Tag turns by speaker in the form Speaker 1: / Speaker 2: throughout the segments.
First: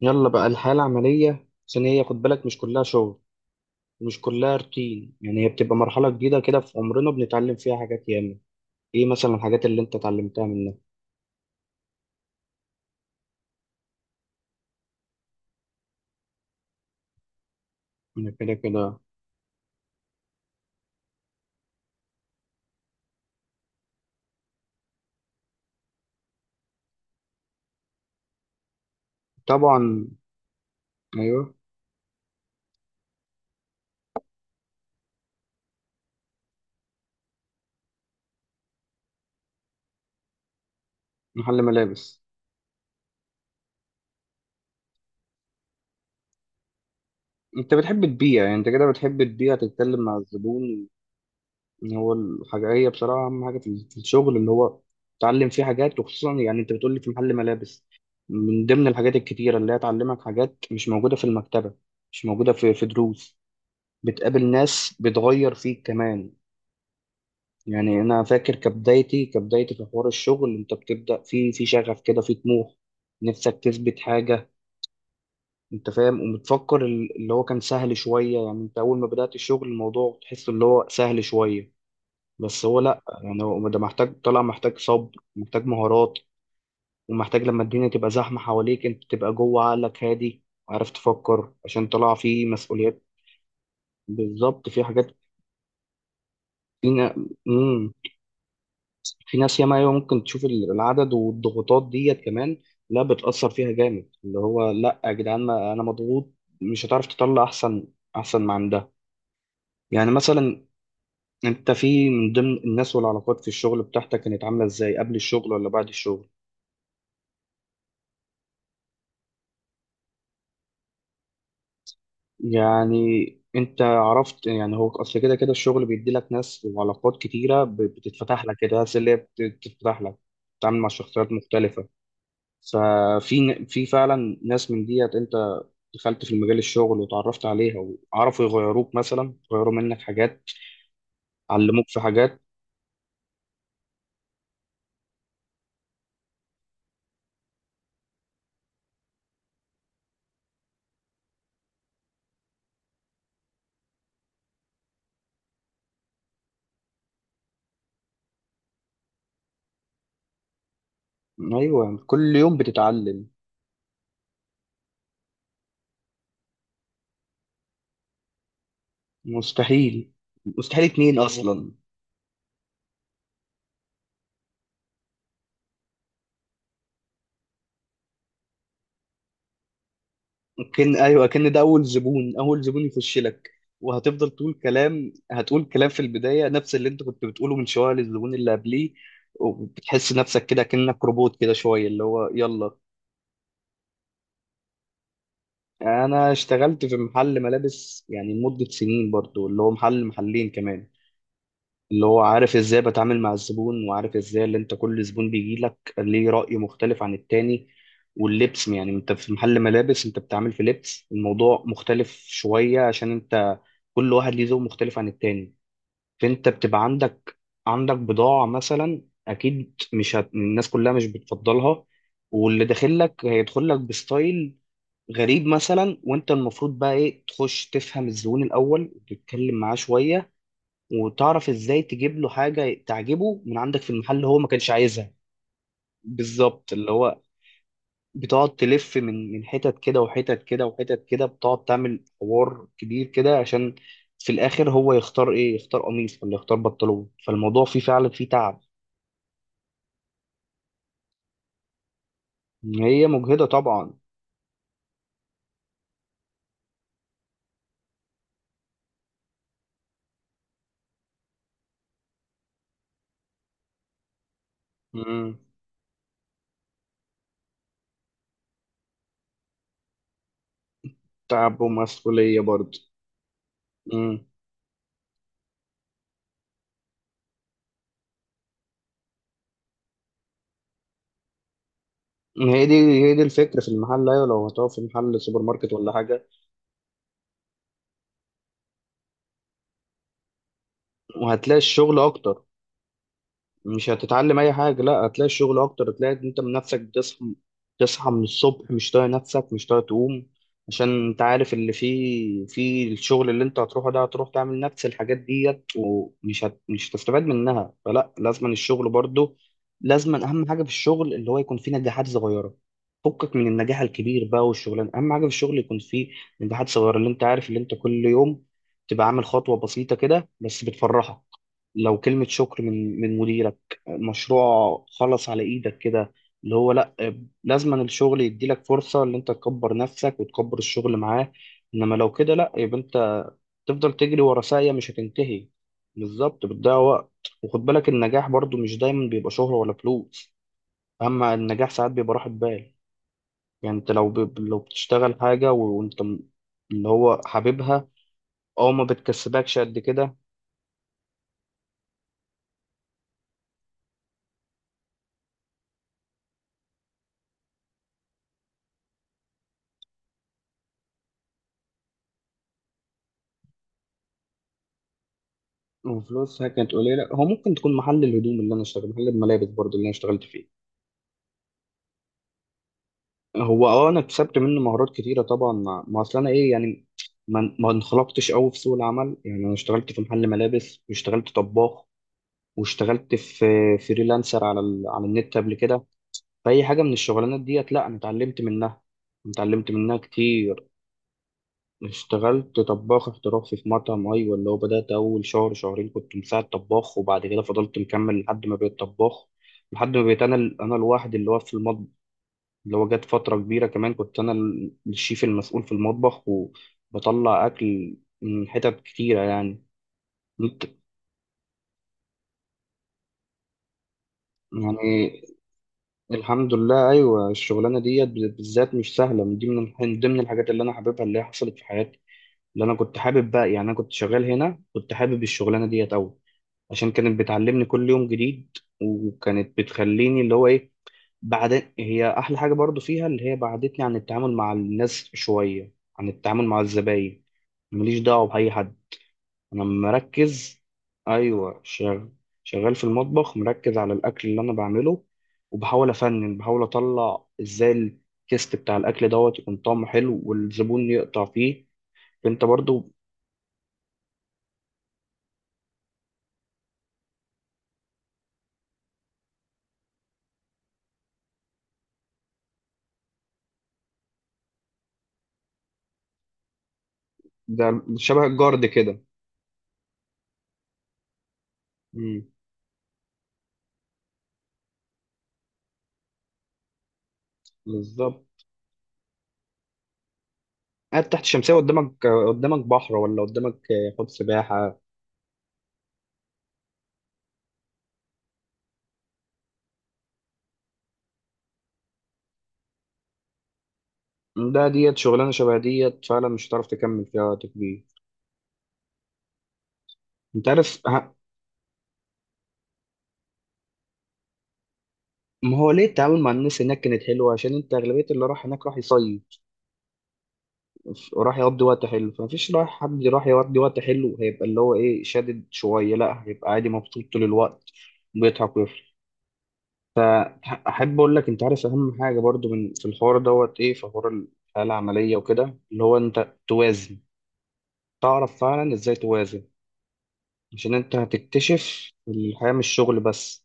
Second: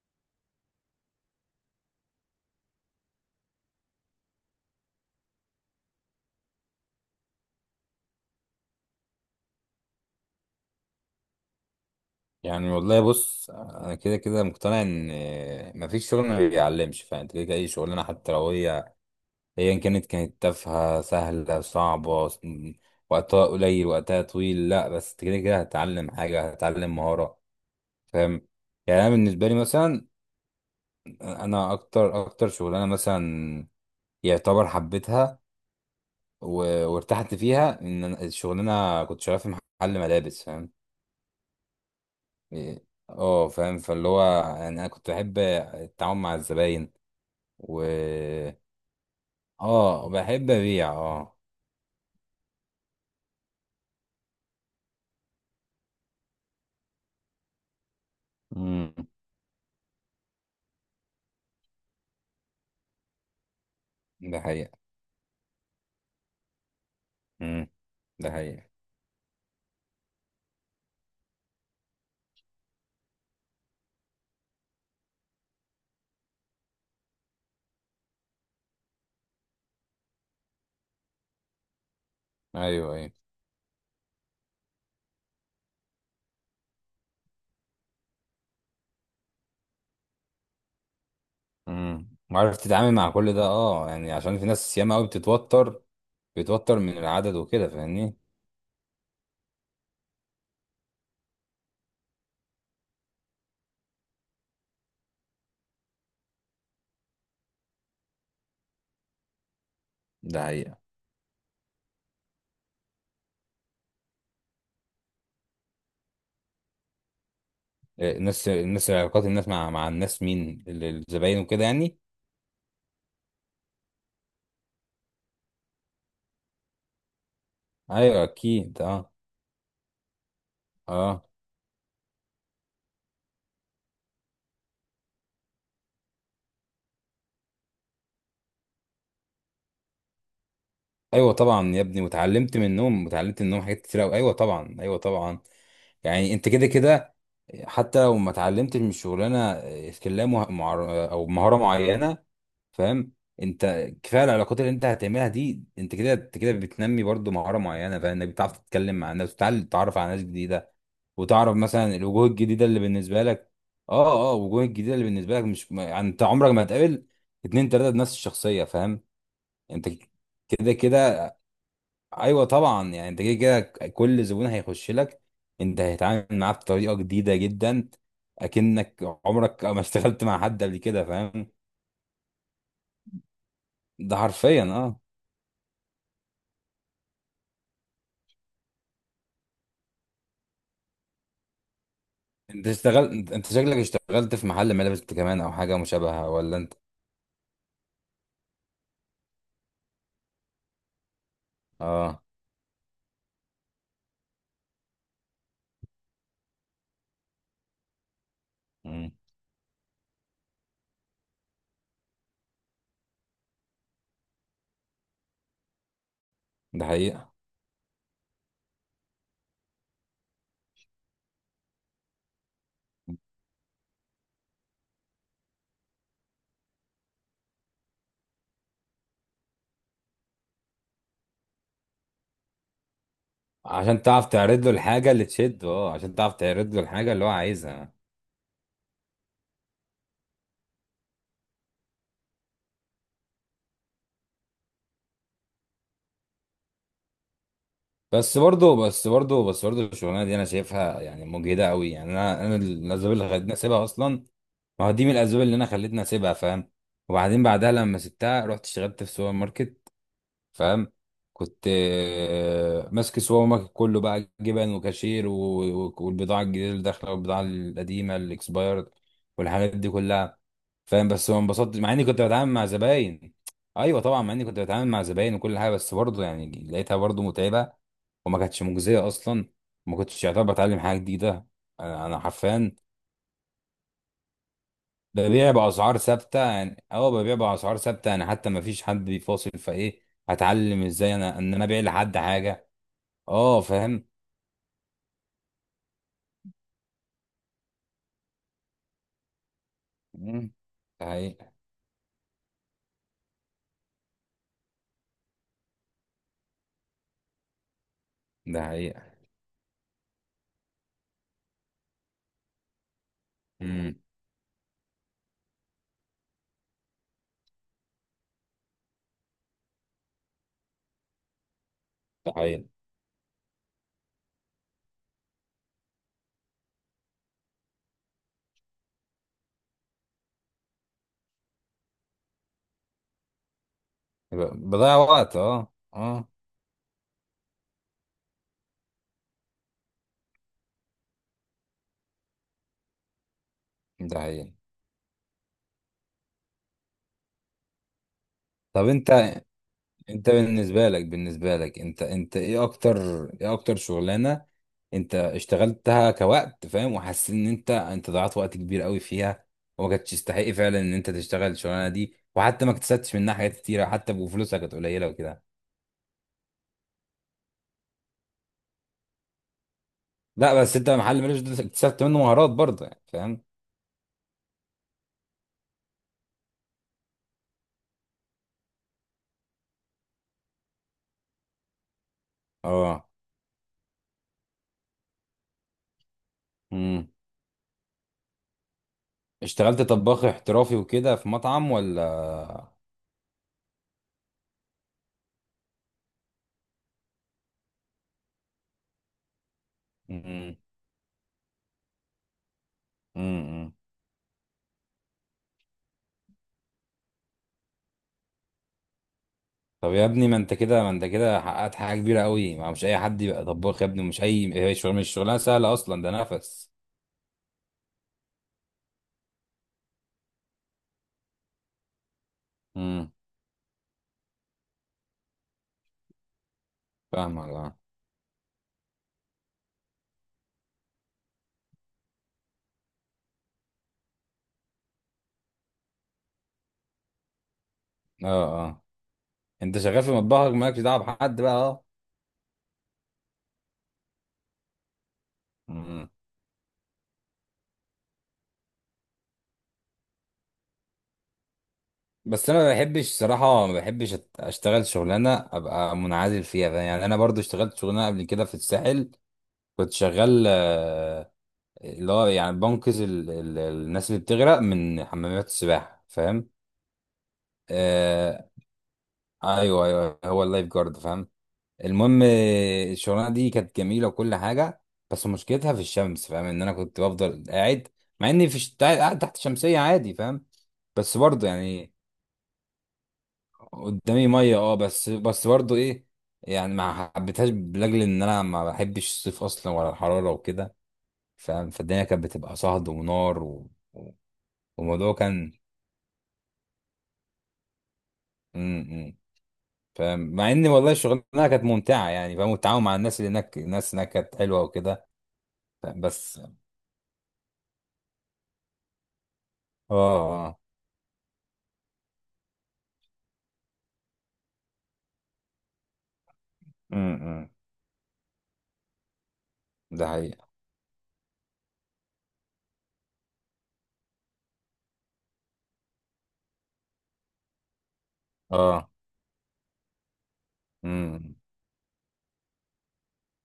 Speaker 1: يلا بقى الحياة العملية، عشان هي خد بالك، مش كلها شغل، مش كلها روتين. يعني هي بتبقى مرحلة جديدة كده في عمرنا، بنتعلم فيها حاجات ياما. ايه مثلا الحاجات اللي انت اتعلمتها منها؟
Speaker 2: يعني والله بص، انا كده كده مقتنع ان مفيش شغل ما بيعلمش. فانت كده كده اي شغلانه
Speaker 1: انا
Speaker 2: حتى لو
Speaker 1: كده
Speaker 2: هي
Speaker 1: كده.
Speaker 2: ايا كانت تافهه سهله صعبه وقتها قليل وقتها طويل، لا بس انت كده كده هتتعلم حاجه، هتتعلم مهاره، فاهم. يعني انا بالنسبه لي مثلا،
Speaker 1: طبعا. ايوه.
Speaker 2: انا اكتر اكتر شغلانه مثلا يعتبر حبيتها وارتحت فيها ان أنا الشغلانه كنت شغال في محل ملابس، فاهم.
Speaker 1: محل ملابس.
Speaker 2: إيه، اه فاهم، فاللي هو يعني انا كنت بحب التعامل مع الزباين.
Speaker 1: انت
Speaker 2: و
Speaker 1: بتحب تبيع، يعني انت كده بتحب تبيع، تتكلم
Speaker 2: اه
Speaker 1: مع
Speaker 2: بحب
Speaker 1: الزبون.
Speaker 2: ابيع، اه.
Speaker 1: ان هو الحاجة هي بصراحة اهم حاجة في الشغل، اللي هو تتعلم فيه حاجات. وخصوصا يعني انت بتقول لي في محل ملابس، من ضمن
Speaker 2: امم.
Speaker 1: الحاجات الكتيرة اللي هي تعلمك حاجات مش موجودة في المكتبة، مش موجودة في دروس.
Speaker 2: ده
Speaker 1: بتقابل
Speaker 2: حقيقة.
Speaker 1: ناس بتغير فيك كمان.
Speaker 2: امم.
Speaker 1: يعني انا
Speaker 2: ده
Speaker 1: فاكر
Speaker 2: حقيقة.
Speaker 1: كبدايتي في حوار الشغل، انت بتبدا في شغف كده، في طموح، نفسك تثبت حاجه. انت فاهم، وبتفكر اللي هو كان سهل شويه. يعني انت اول ما بدات الشغل، الموضوع تحس اللي هو سهل شويه، بس هو
Speaker 2: ايوه
Speaker 1: لا.
Speaker 2: ايوه.
Speaker 1: يعني هو ده محتاج طلع، محتاج صبر، محتاج مهارات، ومحتاج لما الدنيا تبقى زحمه حواليك، انت تبقى جوه عقلك هادي، عارف تفكر، عشان
Speaker 2: امم.
Speaker 1: طلع في
Speaker 2: وعارف تتعامل
Speaker 1: مسؤوليات.
Speaker 2: مع كل ده، اه يعني عشان في
Speaker 1: بالظبط،
Speaker 2: ناس
Speaker 1: في
Speaker 2: ياما قوي
Speaker 1: حاجات
Speaker 2: بتتوتر من
Speaker 1: فينا.
Speaker 2: العدد وكده،
Speaker 1: مم.
Speaker 2: فاهمني.
Speaker 1: في ناس ياما، أيوة، ممكن تشوف العدد والضغوطات ديت كمان، لا بتأثر فيها جامد. اللي هو لا يا جدعان، ما أنا مضغوط، مش هتعرف تطلع أحسن أحسن ما عندها. يعني
Speaker 2: ده
Speaker 1: مثلا
Speaker 2: حقيقة.
Speaker 1: أنت في من ضمن الناس والعلاقات في الشغل بتاعتك، كانت عاملة إزاي قبل الشغل ولا بعد الشغل؟
Speaker 2: إيه، الناس علاقات الناس مع الناس، مين الزباين وكده يعني.
Speaker 1: يعني أنت عرفت، يعني هو أصل كده كده الشغل بيدي لك ناس وعلاقات كتيرة،
Speaker 2: ايوه
Speaker 1: بتتفتح لك كده،
Speaker 2: اكيد
Speaker 1: ناس اللي
Speaker 2: اه.
Speaker 1: هي بتتفتح لك، بتتعامل مع
Speaker 2: اه
Speaker 1: شخصيات مختلفة. ففي ن- في فعلا ناس من ديت، انت دخلت في المجال الشغل وتعرفت عليها، وعرفوا يغيروك، مثلا يغيروا منك حاجات،
Speaker 2: ايوه طبعا يا
Speaker 1: علموك في
Speaker 2: ابني،
Speaker 1: حاجات.
Speaker 2: واتعلمت منهم حاجات كتير قوي. ايوه طبعا، ايوه طبعا. يعني انت كده كده حتى لو ما اتعلمتش من الشغلانه سكيلا او مهاره معينه، فاهم. انت كفايه العلاقات اللي انت هتعملها دي، انت كده انت كده بتنمي برضو مهاره معينه، فاهم انك بتعرف تتكلم مع الناس، وتتعلم تتعرف على ناس جديده، وتعرف مثلا
Speaker 1: ايوه،
Speaker 2: الوجوه
Speaker 1: كل يوم
Speaker 2: الجديده اللي بالنسبه
Speaker 1: بتتعلم.
Speaker 2: لك. اه اه، الوجوه الجديده اللي بالنسبه لك مش ما- يعني انت عمرك ما هتقابل اتنين تلاته بنفس الشخصيه، فاهم. انت
Speaker 1: مستحيل.
Speaker 2: كده
Speaker 1: مستحيل اتنين
Speaker 2: كده.
Speaker 1: اصلا.
Speaker 2: ايوه طبعا، يعني انت كده كده كل زبون هيخش لك انت هتتعامل معاه بطريقه جديده جدا، اكنك عمرك ما اشتغلت مع حد قبل
Speaker 1: ممكن
Speaker 2: كده،
Speaker 1: ايوه،
Speaker 2: فاهم.
Speaker 1: كان ده اول زبون، اول زبون يخش لك،
Speaker 2: ده
Speaker 1: وهتفضل تقول
Speaker 2: حرفيا، اه.
Speaker 1: كلام، هتقول كلام في البدايه نفس اللي انت كنت بتقوله من شويه للزبون اللي قبليه. وبتحس نفسك كده كأنك روبوت كده شويه، اللي هو
Speaker 2: انت
Speaker 1: يلا.
Speaker 2: اشتغل انت أنت شكلك اشتغلت في محل ملابس انت كمان او حاجه مشابهه،
Speaker 1: انا
Speaker 2: ولا انت؟
Speaker 1: اشتغلت في محل ملابس، يعني مدة سنين برضو، اللي هو محل محلين كمان، اللي هو
Speaker 2: اه.
Speaker 1: عارف ازاي بتعامل مع الزبون، وعارف ازاي اللي انت كل زبون بيجي لك ليه رأي مختلف عن التاني. واللبس يعني انت
Speaker 2: مم.
Speaker 1: في محل ملابس، انت بتعمل في لبس، الموضوع مختلف شوية، عشان انت كل واحد ليه ذوق مختلف عن التاني. فانت بتبقى
Speaker 2: ده حقيقه.
Speaker 1: عندك، عندك بضاعة مثلا، اكيد مش هت... الناس كلها مش بتفضلها، واللي داخل لك هيدخل لك بستايل غريب مثلا. وانت المفروض بقى ايه؟ تخش تفهم الزبون الاول وتتكلم معاه شوية، وتعرف ازاي تجيب له حاجه تعجبه من عندك في
Speaker 2: عشان
Speaker 1: المحل اللي
Speaker 2: تعرف
Speaker 1: هو ما
Speaker 2: تعرض
Speaker 1: كانش
Speaker 2: له الحاجه
Speaker 1: عايزها.
Speaker 2: اللي تشده، اه عشان تعرف
Speaker 1: بالظبط،
Speaker 2: تعرض له
Speaker 1: اللي
Speaker 2: الحاجه
Speaker 1: هو
Speaker 2: اللي هو عايزها.
Speaker 1: بتقعد تلف من حتت كده، وحتت كده، وحتت كده، بتقعد تعمل حوار كبير كده، عشان في الاخر هو يختار ايه، يختار قميص ولا يختار بنطلون. فالموضوع فيه فعلا فيه
Speaker 2: بس
Speaker 1: تعب.
Speaker 2: برضه بس برضه بس برضه الشغلانه دي انا شايفها يعني مجهده قوي، يعني انا
Speaker 1: هي
Speaker 2: الاسباب اللي
Speaker 1: مجهده
Speaker 2: خلتني اسيبها
Speaker 1: طبعا.
Speaker 2: اصلا، ما هو دي من الاسباب اللي انا خلتني اسيبها، فاهم. وبعدين بعدها لما سبتها رحت اشتغلت في سوبر ماركت، فاهم. كنت آه، ماسك السوبر ماركت كله بقى، جبن وكاشير
Speaker 1: مم.
Speaker 2: والبضاعه الجديده اللي داخله، والبضاعه القديمه الاكسبايرد، والحاجات دي كلها، فاهم. بس ما
Speaker 1: تعب
Speaker 2: انبسطتش مع اني كنت
Speaker 1: ومسؤوليه
Speaker 2: بتعامل مع
Speaker 1: برضه.
Speaker 2: زباين. ايوه طبعا،
Speaker 1: مم.
Speaker 2: مع اني كنت بتعامل مع زباين وكل حاجه، بس برضه يعني لقيتها برضه متعبه، وما كانتش مجزيه اصلا. ما كنتش يعتبر بتعلم حاجه جديده. انا
Speaker 1: هي دي،
Speaker 2: حرفيا
Speaker 1: هي دي الفكره في المحل. ايوه، لو هتقف في محل سوبر
Speaker 2: ببيع
Speaker 1: ماركت ولا
Speaker 2: بأسعار
Speaker 1: حاجه،
Speaker 2: ثابتة يعني، اه ببيع بأسعار ثابتة يعني، حتى ما فيش حد بيفاصل، فايه هتعلم، ازاي انا ان
Speaker 1: وهتلاقي
Speaker 2: انا ابيع
Speaker 1: الشغل
Speaker 2: لحد
Speaker 1: اكتر،
Speaker 2: حاجة. اه
Speaker 1: مش
Speaker 2: فاهم.
Speaker 1: هتتعلم اي حاجه، لا هتلاقي الشغل اكتر. هتلاقي إن انت من نفسك بتصحى، تصحى من الصبح مش طايق نفسك، مش طايق تقوم،
Speaker 2: مم، ده
Speaker 1: عشان انت
Speaker 2: حقيقة.
Speaker 1: عارف اللي فيه في الشغل اللي انت هتروحه ده، هتروح تعمل نفس الحاجات ديت، ومش هت... مش هتستفاد منها. فلا، لازم
Speaker 2: ده
Speaker 1: الشغل
Speaker 2: حقيقة.
Speaker 1: برضو لازم. اهم حاجه في الشغل اللي هو يكون فيه نجاحات صغيره، فكك من النجاح
Speaker 2: مم،
Speaker 1: الكبير بقى. والشغلانه اهم حاجه في الشغل يكون فيه نجاحات صغيره، اللي انت عارف اللي انت كل يوم تبقى عامل خطوه بسيطه كده، بس بتفرحك. لو كلمه
Speaker 2: ده
Speaker 1: شكر
Speaker 2: حقيقة.
Speaker 1: من مديرك، مشروع خلص على ايدك كده، اللي هو لا. لازما الشغل يديلك فرصة ان انت تكبر نفسك وتكبر الشغل معاه. انما لو كده لا، يبقى انت تفضل تجري ورا ساقية مش
Speaker 2: بضيع وقت،
Speaker 1: هتنتهي.
Speaker 2: اه اه.
Speaker 1: بالظبط، بتضيع وقت. وخد بالك، النجاح برضو مش دايما بيبقى شهرة ولا فلوس، اما النجاح ساعات بيبقى راحة بال. يعني انت لو
Speaker 2: ده
Speaker 1: ب...
Speaker 2: حقيقة.
Speaker 1: لو بتشتغل حاجة وانت اللي هو حاببها، او ما
Speaker 2: طب انت،
Speaker 1: بتكسبكش قد كده.
Speaker 2: بالنسبه لك انت ايه اكتر، ايه اكتر شغلانه انت اشتغلتها كوقت، فاهم، وحسيت ان انت ضيعت وقت كبير قوي فيها، وما كانتش تستحق فعلا ان انت تشتغل الشغلانه دي، وحتى ما اكتسبتش منها حاجات كتيره، حتى بفلوسها كانت قليله وكده.
Speaker 1: وفلوسها كانت قليلة. هو ممكن تكون محل الهدوم اللي انا اشتغل، محل الملابس برضو اللي انا اشتغلت فيه،
Speaker 2: لا بس انت محل ملوش دور، اكتسبت منه مهارات برضه يعني، فاهم.
Speaker 1: هو اه، انا اكتسبت منه مهارات كتيره طبعا. ما اصل انا ايه يعني، ما انخلقتش قوي في سوق العمل. يعني انا اشتغلت في محل ملابس، واشتغلت طباخ،
Speaker 2: اه.
Speaker 1: واشتغلت في فريلانسر على ال... على النت قبل كده. فاي حاجه من
Speaker 2: امم.
Speaker 1: الشغلانات ديت، لا انا اتعلمت منها، اتعلمت
Speaker 2: اشتغلت
Speaker 1: منها
Speaker 2: طباخ
Speaker 1: كتير.
Speaker 2: احترافي وكده في مطعم
Speaker 1: اشتغلت
Speaker 2: ولا؟
Speaker 1: طباخ احترافي في مطعم، ايوه. اللي هو بدات اول شهر شهرين كنت مساعد طباخ، وبعد كده فضلت مكمل لحد ما بقيت طباخ، لحد ما بقيت انا انا الواحد اللي واقف في المطبخ. اللي هو جت فترة كبيرة
Speaker 2: امم.
Speaker 1: كمان كنت أنا الشيف المسؤول في المطبخ، وبطلع أكل من حتت كتيرة يعني.
Speaker 2: طب يا ابني، ما انت
Speaker 1: مت-
Speaker 2: كده حققت حاجه كبيره قوي، ما مش اي حد يبقى طباخ يا ابني، مش اي، هي شغل، مش
Speaker 1: يعني
Speaker 2: شغلانه سهله اصلا، ده
Speaker 1: الحمد
Speaker 2: نفس.
Speaker 1: لله، أيوة الشغلانة ديت بالذات مش سهلة. من دي، من ضمن الحاجات اللي أنا حاببها اللي هي حصلت في حياتي، اللي أنا كنت
Speaker 2: امم.
Speaker 1: حابب بقى. يعني أنا كنت شغال هنا، كنت حابب الشغلانة ديت أوي، عشان كانت
Speaker 2: فاهمك
Speaker 1: بتعلمني
Speaker 2: اه.
Speaker 1: كل يوم جديد. وكانت بتخليني اللي هو إيه، بعد هي احلى حاجه برضو فيها، اللي هي بعدتني عن التعامل مع الناس شويه، عن التعامل مع الزباين. ماليش دعوه
Speaker 2: اه
Speaker 1: باي حد،
Speaker 2: اه.
Speaker 1: انا
Speaker 2: انت شغال في مطبخك
Speaker 1: مركز.
Speaker 2: مالكش دعوه بحد بقى،
Speaker 1: ايوه
Speaker 2: اه.
Speaker 1: شغال، شغال في المطبخ، مركز على الاكل اللي انا بعمله، وبحاول
Speaker 2: امم.
Speaker 1: افنن، بحاول اطلع ازاي التيست بتاع الاكل دوت يكون طعمه حلو، والزبون يقطع فيه. انت
Speaker 2: بس انا ما
Speaker 1: برضو.
Speaker 2: بحبش صراحه، ما بحبش اشتغل شغلانه ابقى منعزل فيها، فاهم؟ يعني انا برضو اشتغلت شغلانه قبل كده في الساحل، كنت شغال آه، اللي هو يعني بنقذ الناس اللي بتغرق من حمامات السباحه، فاهم.
Speaker 1: ده شبه
Speaker 2: آه.
Speaker 1: الجارد كده.
Speaker 2: ايوه ايوه، هو اللايف جارد، فاهم. المهم
Speaker 1: امم.
Speaker 2: آه، الشغلانه دي كانت جميله وكل حاجه، بس مشكلتها في الشمس، فاهم ان انا كنت بفضل قاعد، مع
Speaker 1: بالظبط.
Speaker 2: اني في قاعد تحت شمسيه عادي، فاهم.
Speaker 1: قاعد
Speaker 2: بس
Speaker 1: تحت
Speaker 2: برضه
Speaker 1: الشمسيه،
Speaker 2: يعني
Speaker 1: قدامك قدامك بحر ولا قدامك حوض
Speaker 2: قدامي ميه، اه
Speaker 1: سباحه؟
Speaker 2: بس برضه ايه يعني، ما حبيتهاش لاجل ان انا ما بحبش الصيف اصلا، ولا الحراره وكده، فاهم. فالدنيا كانت بتبقى صهد ونار
Speaker 1: ده ديت
Speaker 2: والموضوع
Speaker 1: شغلانه
Speaker 2: كان
Speaker 1: شبه ديت فعلا، مش هتعرف تكمل فيها وقت كبير.
Speaker 2: م- م. فاهم
Speaker 1: انت
Speaker 2: مع ان
Speaker 1: عارف
Speaker 2: والله الشغلانه كانت ممتعه يعني، فاهم. والتعاون مع الناس اللي هناك، الناس هناك كانت حلوه وكده،
Speaker 1: ما هو ليه
Speaker 2: فاهم.
Speaker 1: التعامل مع
Speaker 2: بس
Speaker 1: الناس هناك كانت حلوه؟ عشان انت اغلبيه اللي راح هناك راح يصيف،
Speaker 2: اه. آه.
Speaker 1: وراح يقضي وقت حلو. فمفيش رايح، حد راح يقضي وقت حلو هيبقى اللي هو ايه، شادد شويه، لا هيبقى عادي مبسوط
Speaker 2: امم.
Speaker 1: طول الوقت، بيضحك ويفرح.
Speaker 2: ده حقيقة.
Speaker 1: احب اقول لك، انت عارف اهم حاجه برضو من في الحوار دوت ايه؟ في حوار الحياه العمليه وكده، اللي هو انت توازن، تعرف فعلا
Speaker 2: اه.
Speaker 1: ازاي توازن. عشان انت
Speaker 2: امم.
Speaker 1: هتكتشف الحياه مش شغل بس،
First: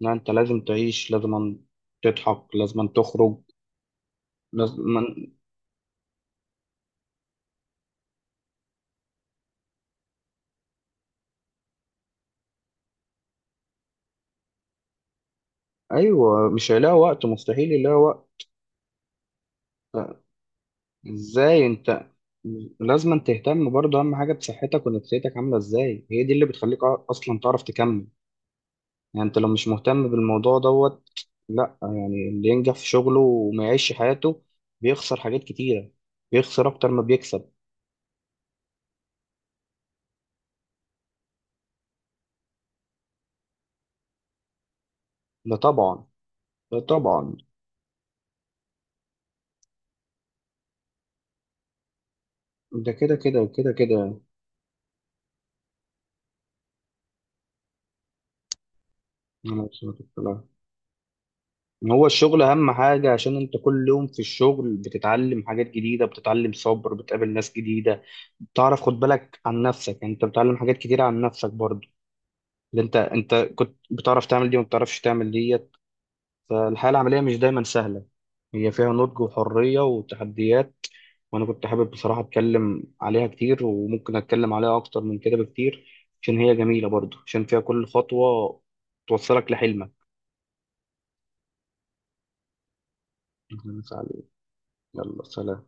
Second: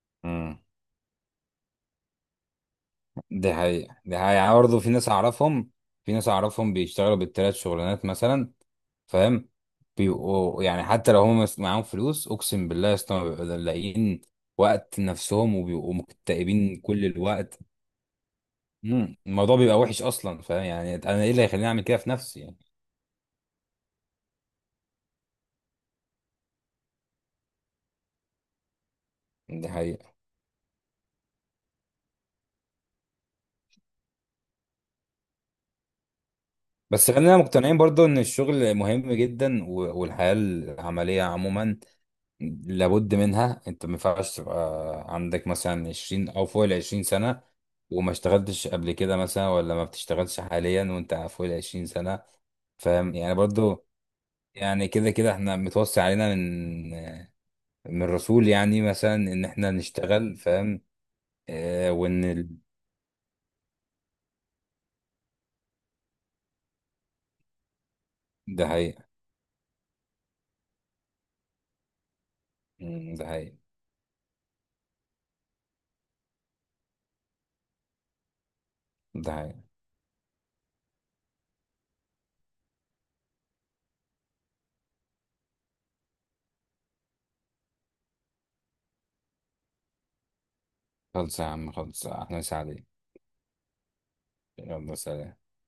Speaker 1: لا انت
Speaker 2: امم
Speaker 1: لازم تعيش، لازم تضحك، لازم تخرج،
Speaker 2: ده حقيقة. ده حقيقة. يعني
Speaker 1: لازم.
Speaker 2: برضه في ناس أعرفهم، في ناس أعرفهم بيشتغلوا بالتلات شغلانات مثلا، فاهم، بيبقوا يعني حتى لو هم معاهم فلوس، أقسم بالله يا اسطى ما بيبقوا لاقيين وقت نفسهم، وبيبقوا
Speaker 1: ايوه، مش
Speaker 2: مكتئبين
Speaker 1: هيلاقي
Speaker 2: كل
Speaker 1: وقت،
Speaker 2: الوقت.
Speaker 1: مستحيل يلاقي وقت.
Speaker 2: امم. الموضوع بيبقى وحش أصلا، فاهم يعني، أنا إيه اللي
Speaker 1: ازاي
Speaker 2: هيخليني أعمل كده
Speaker 1: انت؟
Speaker 2: في نفسي يعني.
Speaker 1: لازم تهتم برضه، اهم حاجه بصحتك ونفسيتك عامله ازاي، هي دي اللي بتخليك اصلا تعرف تكمل. يعني انت لو مش
Speaker 2: ده
Speaker 1: مهتم
Speaker 2: حقيقة.
Speaker 1: بالموضوع دوت، لا. يعني اللي ينجح في شغله وما يعيش حياته، بيخسر حاجات كتيره، بيخسر اكتر ما
Speaker 2: بس خلينا
Speaker 1: بيكسب.
Speaker 2: مقتنعين برضه إن الشغل مهم جدا، والحياة العملية عموما لابد منها. انت ما ينفعش تبقى عندك
Speaker 1: ده
Speaker 2: مثلا
Speaker 1: طبعا،
Speaker 2: 20 او فوق ال
Speaker 1: ده
Speaker 2: 20
Speaker 1: طبعا.
Speaker 2: سنه وما اشتغلتش قبل كده مثلا، ولا ما بتشتغلش حاليا وانت فوق ال 20 سنه،
Speaker 1: ده
Speaker 2: فاهم.
Speaker 1: كده
Speaker 2: يعني
Speaker 1: كده وكده
Speaker 2: برضو،
Speaker 1: كده.
Speaker 2: يعني كده كده احنا متوصي علينا من الرسول يعني مثلا ان
Speaker 1: أنا
Speaker 2: احنا
Speaker 1: مبسوط.
Speaker 2: نشتغل، فاهم. اه،
Speaker 1: هو
Speaker 2: وان
Speaker 1: الشغل
Speaker 2: ال.
Speaker 1: أهم حاجة، عشان أنت كل يوم في الشغل بتتعلم حاجات جديدة، بتتعلم صبر، بتقابل ناس جديدة،
Speaker 2: ده
Speaker 1: بتعرف خد
Speaker 2: حقيقة.
Speaker 1: بالك عن نفسك. يعني أنت بتتعلم حاجات كتيرة عن نفسك برضه، اللي أنت،
Speaker 2: مم، ده
Speaker 1: أنت
Speaker 2: حقيقة.
Speaker 1: كنت بتعرف تعمل دي وما بتعرفش تعمل ديت. فالحياة العملية مش دايما سهلة، هي فيها نضج
Speaker 2: ده حقيقة.
Speaker 1: وحرية وتحديات. وأنا كنت حابب بصراحة أتكلم عليها كتير، وممكن أتكلم عليها أكتر من كده بكتير، عشان هي جميلة برضه، عشان فيها كل خطوة توصلك لحلمك.
Speaker 2: خلص يا عم خلص، احنا سعيد.
Speaker 1: أهلاً وسهلاً.
Speaker 2: يلا
Speaker 1: يلا
Speaker 2: سلام.
Speaker 1: سلام.